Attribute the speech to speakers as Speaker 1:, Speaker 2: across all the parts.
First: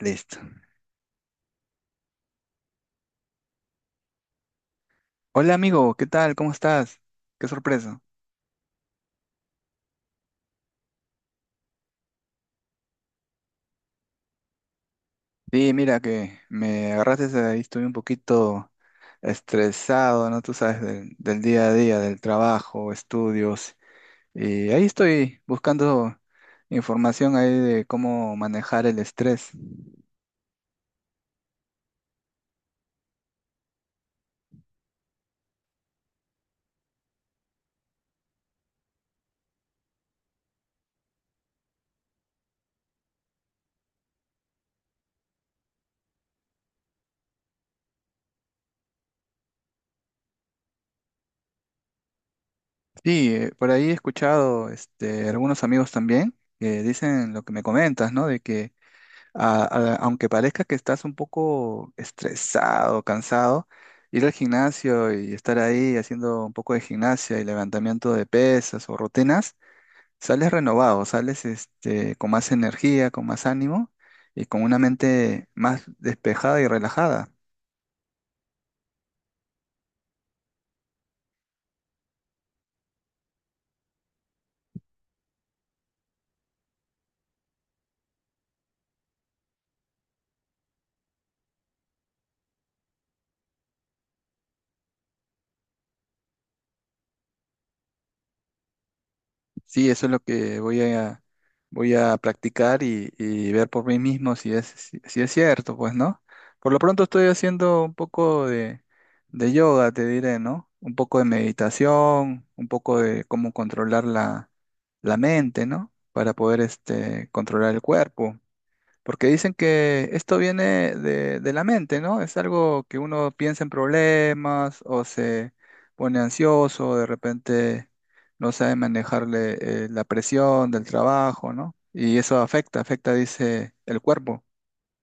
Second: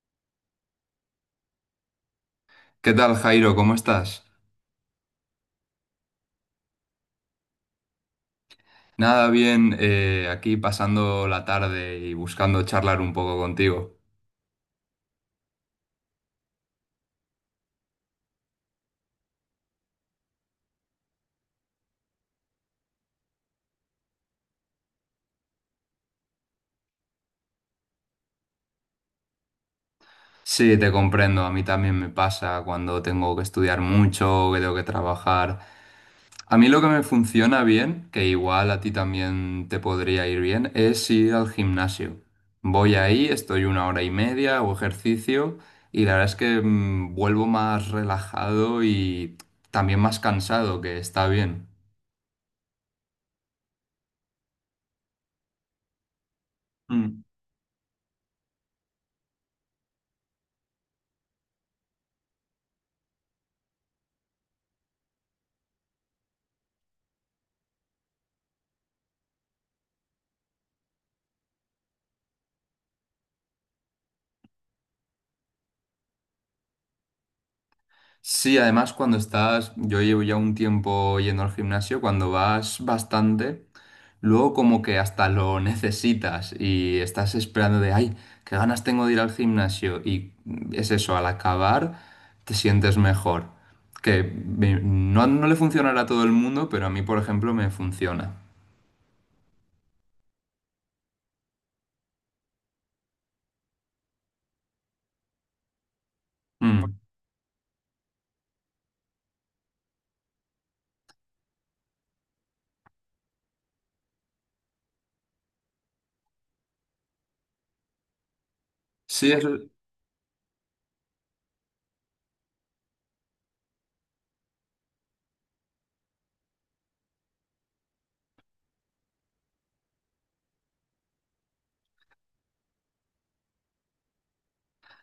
Speaker 1: Listo.
Speaker 2: ¿Qué tal, Jairo? ¿Cómo estás?
Speaker 1: Hola amigo, ¿qué tal? ¿Cómo estás? Qué sorpresa.
Speaker 2: Nada, bien, aquí pasando la tarde y buscando charlar un poco contigo.
Speaker 1: Sí, mira que me agarraste ahí, estuve un poquito estresado, ¿no? Tú sabes, del día a día, del trabajo, estudios. Y ahí estoy buscando información ahí de cómo manejar el estrés.
Speaker 2: Sí, te comprendo, a mí también me pasa cuando tengo que estudiar mucho, que tengo que trabajar. A mí lo que me funciona bien, que igual a ti también te podría ir bien, es ir al gimnasio. Voy ahí, estoy una hora y media, hago ejercicio y la verdad es que vuelvo más relajado y también más cansado, que está bien.
Speaker 1: Sí, por ahí he escuchado este, algunos amigos también que
Speaker 2: Mm.
Speaker 1: dicen lo que me comentas, ¿no? De que a- aunque parezca que estás un poco estresado, cansado, ir al gimnasio y estar ahí haciendo un poco de gimnasia y levantamiento de pesas o rutinas, sales renovado, sales este, con más energía, con más ánimo y con una mente más despejada y relajada.
Speaker 2: Sí, además cuando estás, yo llevo ya un tiempo yendo al gimnasio, cuando vas bastante, luego como que hasta lo necesitas y estás esperando de, ay, qué ganas tengo de ir al gimnasio y es eso, al acabar te sientes mejor. Que me- no le funcionará a todo el mundo, pero a mí, por ejemplo, me funciona.
Speaker 1: Sí, eso es lo que voy a practicar y ver por mí mismo si es, si, si es cierto, pues, ¿no? Por lo
Speaker 2: Mm.
Speaker 1: pronto estoy haciendo un poco de yoga, te diré, ¿no? Un poco de meditación, un poco de cómo controlar la mente, ¿no? Para poder este, controlar el cuerpo. Porque
Speaker 2: Sí, eso,
Speaker 1: dicen que esto viene de la mente, ¿no? Es algo que uno piensa en problemas o se pone ansioso, o de repente no sabe manejarle la presión del trabajo, ¿no? Y eso afecta, afecta, dice, el cuerpo.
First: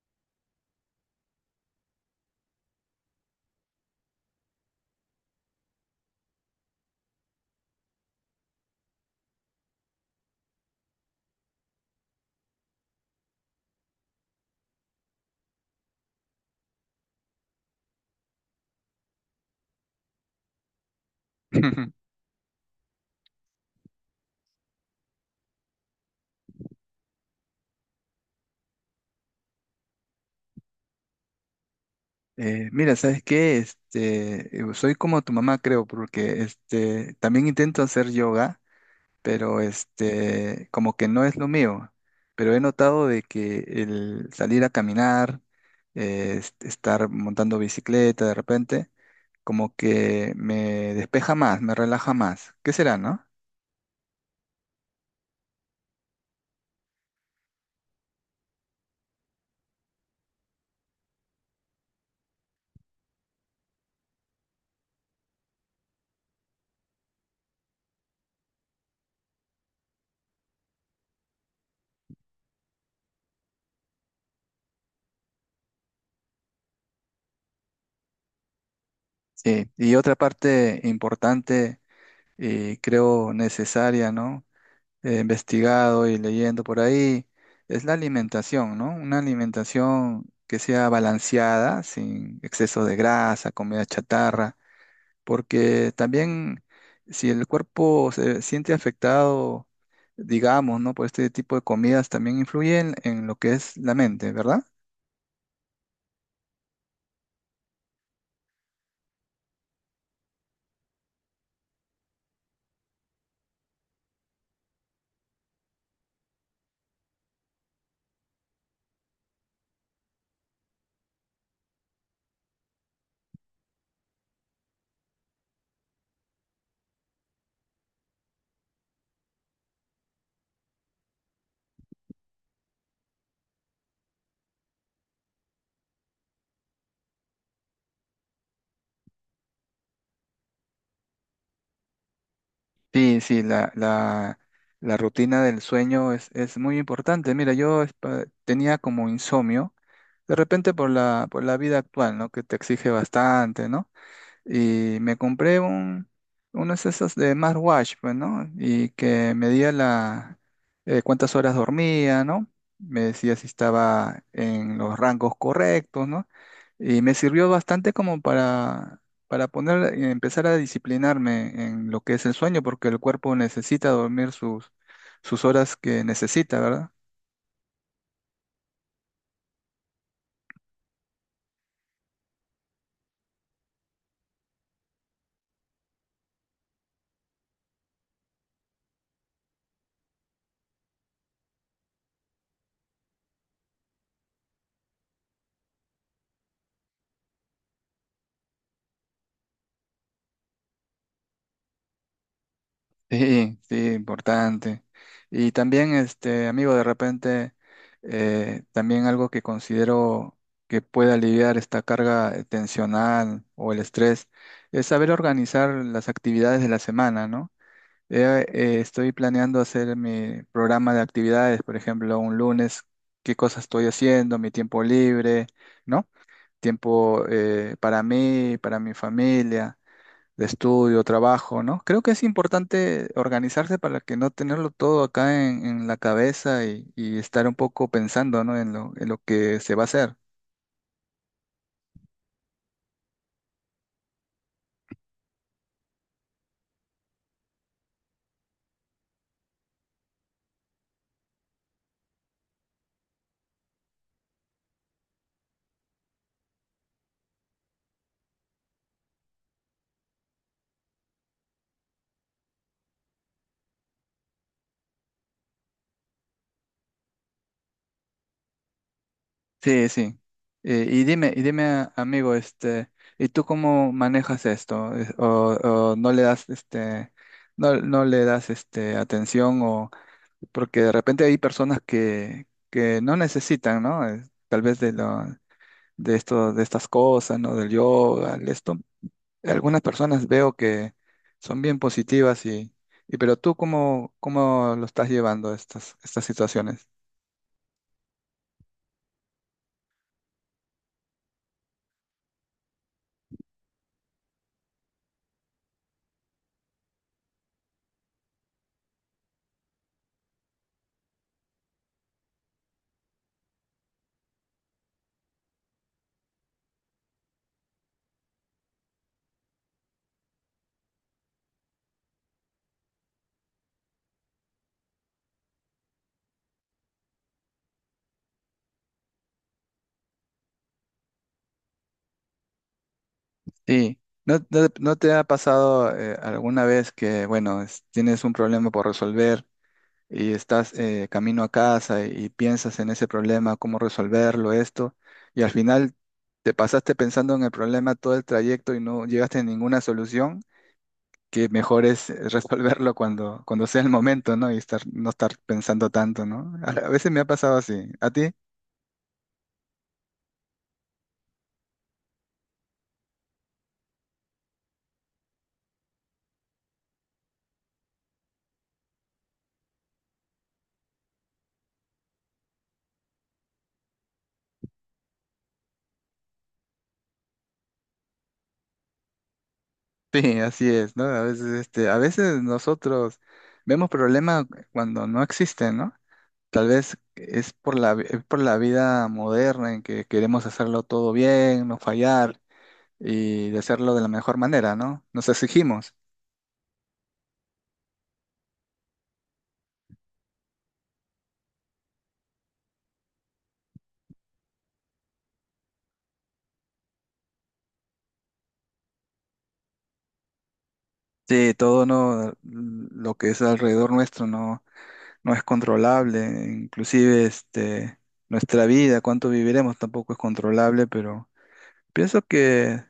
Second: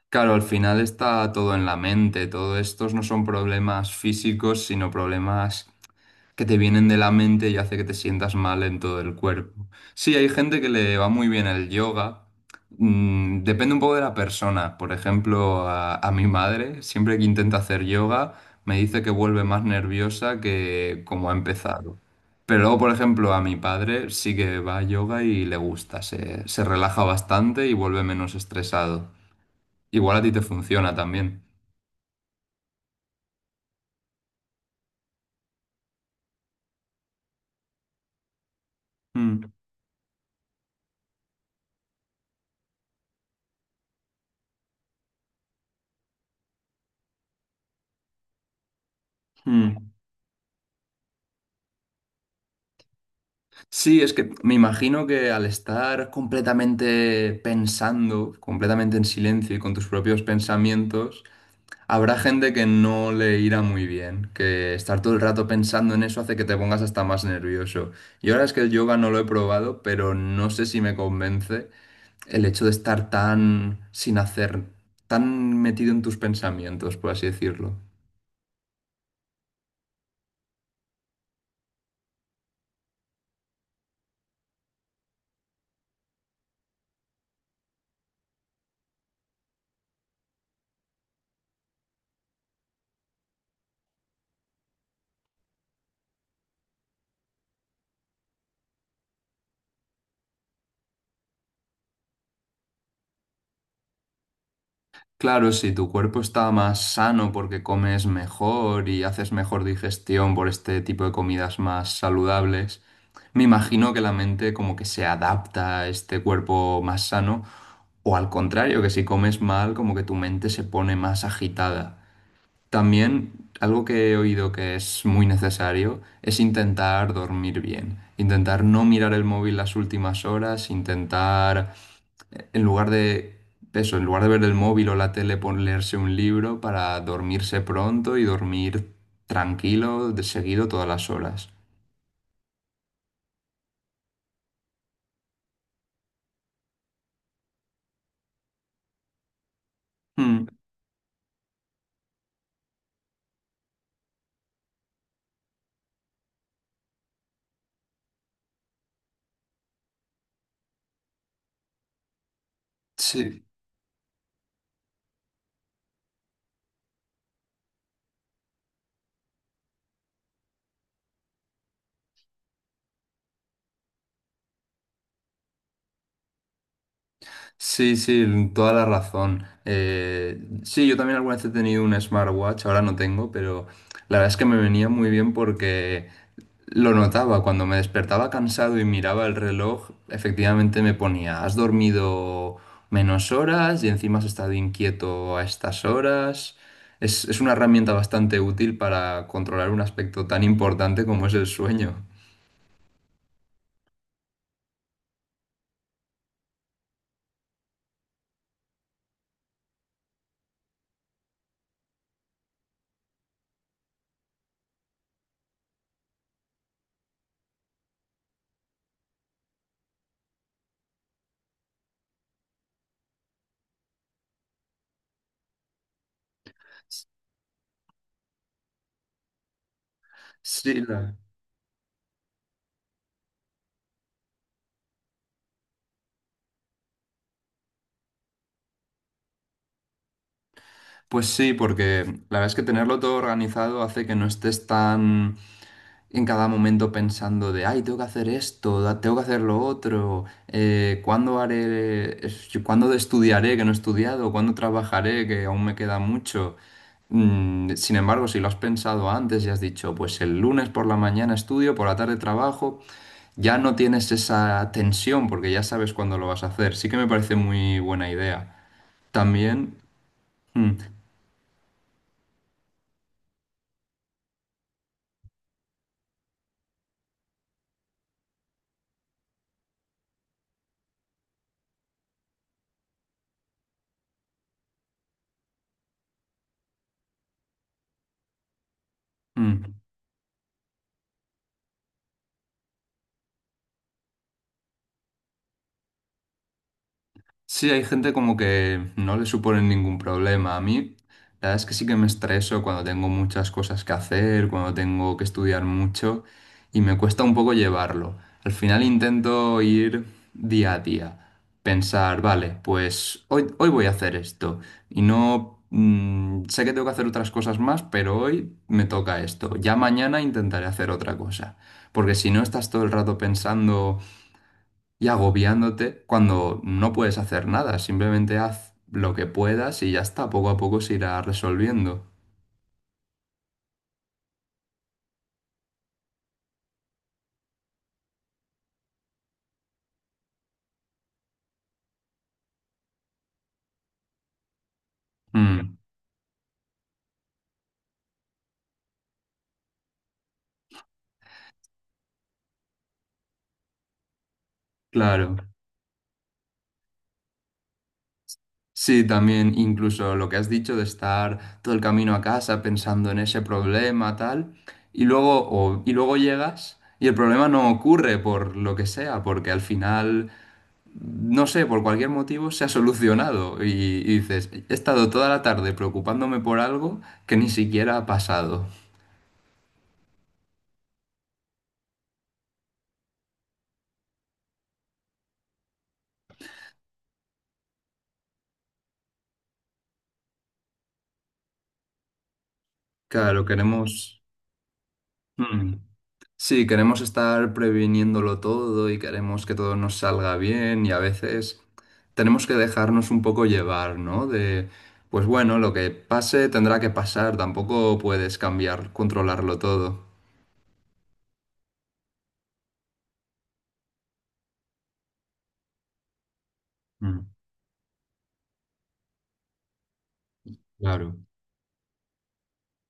Speaker 2: claro, al final está todo en la mente, todo estos no son problemas físicos, sino problemas que te vienen de la mente y hace que te sientas mal en todo el cuerpo. Sí, hay gente que le va muy bien el yoga. Mm, depende un poco de la persona. Por ejemplo, a mi madre, siempre que intenta hacer yoga, me dice que vuelve más nerviosa que como ha empezado. Pero luego, por ejemplo, a mi padre sí que va a yoga y le gusta, se relaja bastante y vuelve menos estresado. Igual a ti te funciona también.
Speaker 1: Mira, ¿sabes qué? Este, soy como tu mamá, creo, porque este, también intento hacer yoga
Speaker 2: Mm,
Speaker 1: pero este, como que no es lo mío. Pero he notado de que el salir a caminar, estar montando bicicleta de repente, como
Speaker 2: mm.
Speaker 1: que me despeja más, me relaja más. ¿Qué será, no?
Speaker 2: Sí, es que me imagino que al estar completamente pensando, completamente en silencio y con tus propios pensamientos, habrá gente que no le irá muy bien, que estar todo el rato pensando en eso hace que te pongas hasta más nervioso. Y ahora es que el yoga no lo he probado, pero no sé si me convence el hecho de estar tan sin hacer, tan metido en tus pensamientos, por así decirlo.
Speaker 1: Sí, y otra parte importante y creo necesaria, ¿no? He investigado y leyendo por ahí, es la alimentación, ¿no? Una alimentación que sea balanceada, sin exceso de grasa, comida chatarra porque también si el cuerpo se siente afectado, digamos, ¿no? Por este tipo de comidas, también influyen en lo que es la mente, ¿verdad?
Speaker 2: Claro, si tu cuerpo está más sano porque comes mejor y haces mejor digestión por este tipo de comidas más saludables, me imagino que la mente como que se adapta a este cuerpo más sano o al contrario, que si comes mal como que tu mente se pone más agitada. También algo que he oído que es muy necesario es intentar dormir bien, intentar no mirar el móvil las últimas horas, intentar en lugar de eso, en lugar de ver el móvil o la tele, pon- leerse un libro para dormirse pronto y dormir tranquilo de seguido todas las horas.
Speaker 1: Sí, sí, la rutina del sueño es muy importante. Mira, tenía como insomnio, de
Speaker 2: Mm,
Speaker 1: repente por la vida actual, ¿no? Que te exige bastante, ¿no? Y unos esas de smartwatch, pues, ¿no? Y que medía cuántas horas dormía, ¿no? Me decía
Speaker 2: sí,
Speaker 1: si estaba en los rangos correctos, ¿no? Y me sirvió bastante como para poner, empezar a disciplinarme en lo que es el sueño, porque el cuerpo necesita dormir sus, sus horas que necesita, ¿verdad?
Speaker 2: sí, sí, toda la razón. Sí, yo también alguna vez he tenido un smartwatch, ahora no tengo, pero la verdad es que me venía muy bien porque lo notaba, cuando me despertaba cansado y miraba el reloj, efectivamente me ponía, has dormido menos horas y encima has estado inquieto a estas horas. Es una herramienta bastante útil para controlar un aspecto tan importante como es el sueño.
Speaker 1: Sí, sí, importante. Y también, este, amigo, de repente, también algo que considero que puede aliviar esta carga tensional o el estrés es saber organizar las actividades de la semana, ¿no? Estoy planeando hacer mi programa de actividades, por ejemplo, un lunes, qué cosas estoy haciendo, mi tiempo libre, ¿no? Tiempo para mí, para mi familia de
Speaker 2: Sí,
Speaker 1: estudio,
Speaker 2: la-
Speaker 1: trabajo, ¿no? Creo que es importante organizarse para que no tenerlo todo acá en la cabeza y estar un poco pensando, ¿no? En lo que se va a hacer.
Speaker 2: pues sí, porque la verdad es que tenerlo todo organizado hace que no estés tan en cada momento pensando de, ay, tengo que hacer esto, da- tengo que hacer lo otro, ¿cuándo haré, es- yo- cuándo estudiaré que no he estudiado, cuándo trabajaré que aún me queda mucho? Mm, sin embargo, si lo has pensado antes y has dicho, pues el lunes por la mañana estudio, por la tarde trabajo, ya no tienes esa tensión porque ya sabes cuándo lo vas a hacer. Sí que me parece muy buena idea. También...
Speaker 1: Sí, sí.
Speaker 2: mm,
Speaker 1: Y dime, amigo, este, ¿y tú cómo manejas esto? Es- ¿O, o no le das, este, no le das, este, atención o porque de repente hay personas que no necesitan, ¿no? Tal vez de esto, de estas cosas, ¿no? Del yoga, de esto.
Speaker 2: mm,
Speaker 1: Algunas personas veo que son bien positivas y pero tú cómo, cómo lo estás llevando estas, estas situaciones.
Speaker 2: sí, hay gente como que no le supone ningún problema. A mí, la verdad es que sí que me estreso cuando tengo muchas cosas que hacer, cuando tengo que estudiar mucho y me cuesta un poco llevarlo. Al final intento ir día a día, pensar, vale, pues hoy voy a hacer esto y no... sé que tengo que hacer otras cosas más, pero hoy me toca esto. Ya mañana intentaré hacer otra cosa. Porque si no estás todo el rato pensando y agobiándote cuando no puedes hacer nada. Simplemente haz lo que puedas y ya está. Poco a poco se irá resolviendo.
Speaker 1: Sí, ¿no, no te ha pasado alguna vez que, bueno, es- tienes un problema por resolver y estás camino a casa y piensas en ese problema, cómo resolverlo, esto, y al
Speaker 2: Mm,
Speaker 1: final te pasaste pensando en el problema todo el trayecto y no llegaste a ninguna solución? Que mejor es resolverlo cuando, cuando sea el momento, ¿no? Y estar, no estar
Speaker 2: claro.
Speaker 1: pensando tanto, ¿no? A veces me ha pasado así. ¿A ti?
Speaker 2: Sí, también incluso lo que has dicho de estar todo el camino a casa pensando en ese problema, tal, y luego, o- y luego llegas y el problema no ocurre por lo que sea, porque al final, no sé, por cualquier motivo se ha solucionado y dices, he estado toda la tarde preocupándome por algo que ni siquiera ha pasado.
Speaker 1: Sí, así es, ¿no? A veces, este, a veces nosotros vemos problemas cuando no existen, ¿no? Tal vez es por es por la vida moderna en que queremos hacerlo todo bien, no fallar
Speaker 2: Claro,
Speaker 1: y de hacerlo de la
Speaker 2: queremos...
Speaker 1: mejor manera, ¿no? Nos
Speaker 2: Mm.
Speaker 1: exigimos.
Speaker 2: Sí, queremos estar previniéndolo todo y queremos que todo nos salga bien y a veces tenemos que dejarnos un poco llevar, ¿no? De, pues bueno, lo que pase tendrá que pasar, tampoco puedes cambiar, controlarlo todo.
Speaker 1: Sí, todo no, lo que es alrededor nuestro, ¿no? No es controlable,
Speaker 2: Mm,
Speaker 1: inclusive este, nuestra vida, cuánto viviremos tampoco es controlable,
Speaker 2: claro.
Speaker 1: pero pienso que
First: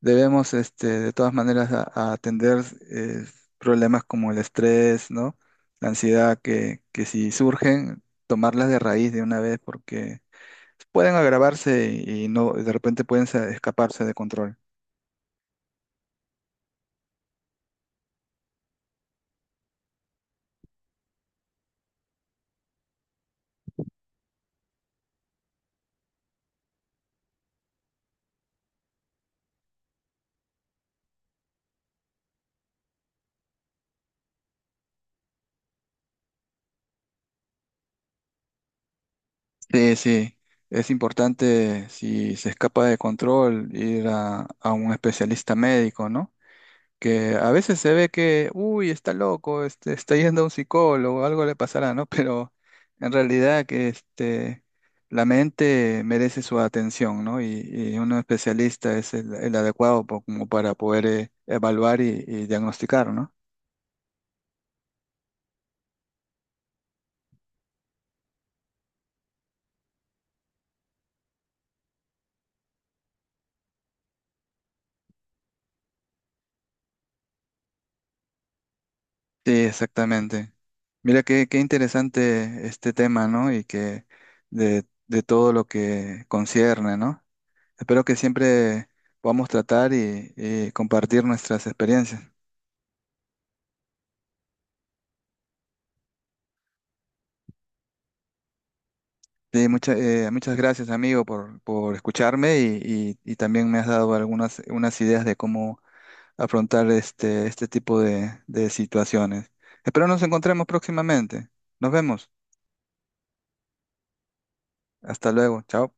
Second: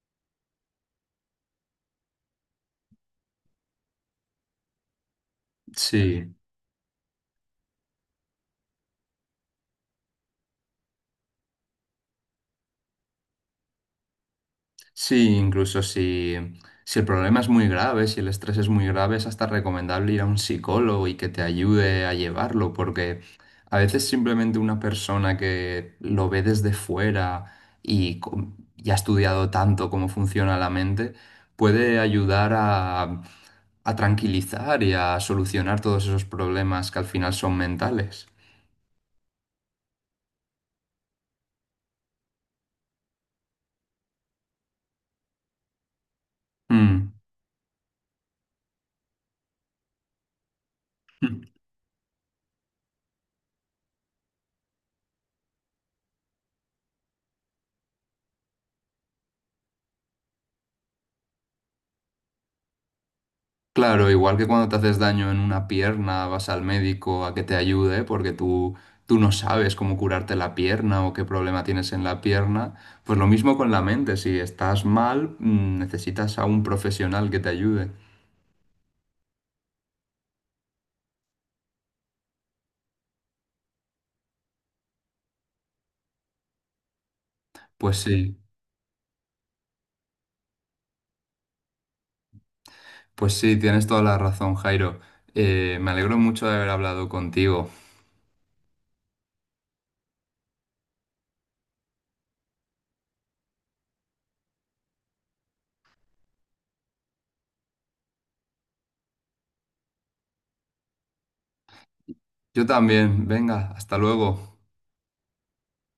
Speaker 1: debemos este, de todas maneras a atender eh, problemas como el estrés, ¿no? La
Speaker 2: Sí.
Speaker 1: ansiedad que si surgen, tomarlas de raíz de una vez porque pueden agravarse y no, de repente pueden escaparse de control.
Speaker 2: Sí, incluso si, si el problema es muy grave, si el estrés es muy grave, es hasta recomendable ir a un psicólogo y que te ayude a llevarlo, porque a veces simplemente una persona que lo ve desde fuera y, com- y ha estudiado tanto cómo funciona la mente, puede ayudar a tranquilizar y a solucionar todos esos problemas que al final son mentales.
Speaker 1: Sí, sí. Es importante, si se escapa de control, ir a un especialista médico, ¿no?
Speaker 2: Mm.
Speaker 1: Que a veces se ve que, uy, está loco, este, está yendo a un psicólogo, algo le pasará, ¿no? Pero en realidad que este, la mente merece su atención, ¿no? Y un especialista es el adecuado como para poder evaluar y diagnosticar, ¿no?
Speaker 2: Claro, igual que cuando te haces daño en una pierna, vas al médico a que te ayude porque tú no sabes cómo curarte la pierna o qué problema tienes en la pierna, pues lo mismo con la mente, si estás mal, necesitas a un profesional que te ayude.
Speaker 1: Sí, exactamente. Mira qué, qué interesante este tema, ¿no? Y que de todo lo que concierne, ¿no?
Speaker 2: Pues
Speaker 1: Espero que
Speaker 2: sí,
Speaker 1: siempre podamos tratar y compartir nuestras experiencias.
Speaker 2: pues sí, tienes toda la razón, Jairo. Me alegro mucho de haber hablado contigo.
Speaker 1: Sí, muchas gracias, amigo, por escucharme y también me has dado algunas unas ideas de cómo afrontar este, este tipo de situaciones. Espero nos encontremos próximamente. Nos vemos.
Speaker 2: Yo también, venga, hasta luego.
Speaker 1: Hasta luego. Chao.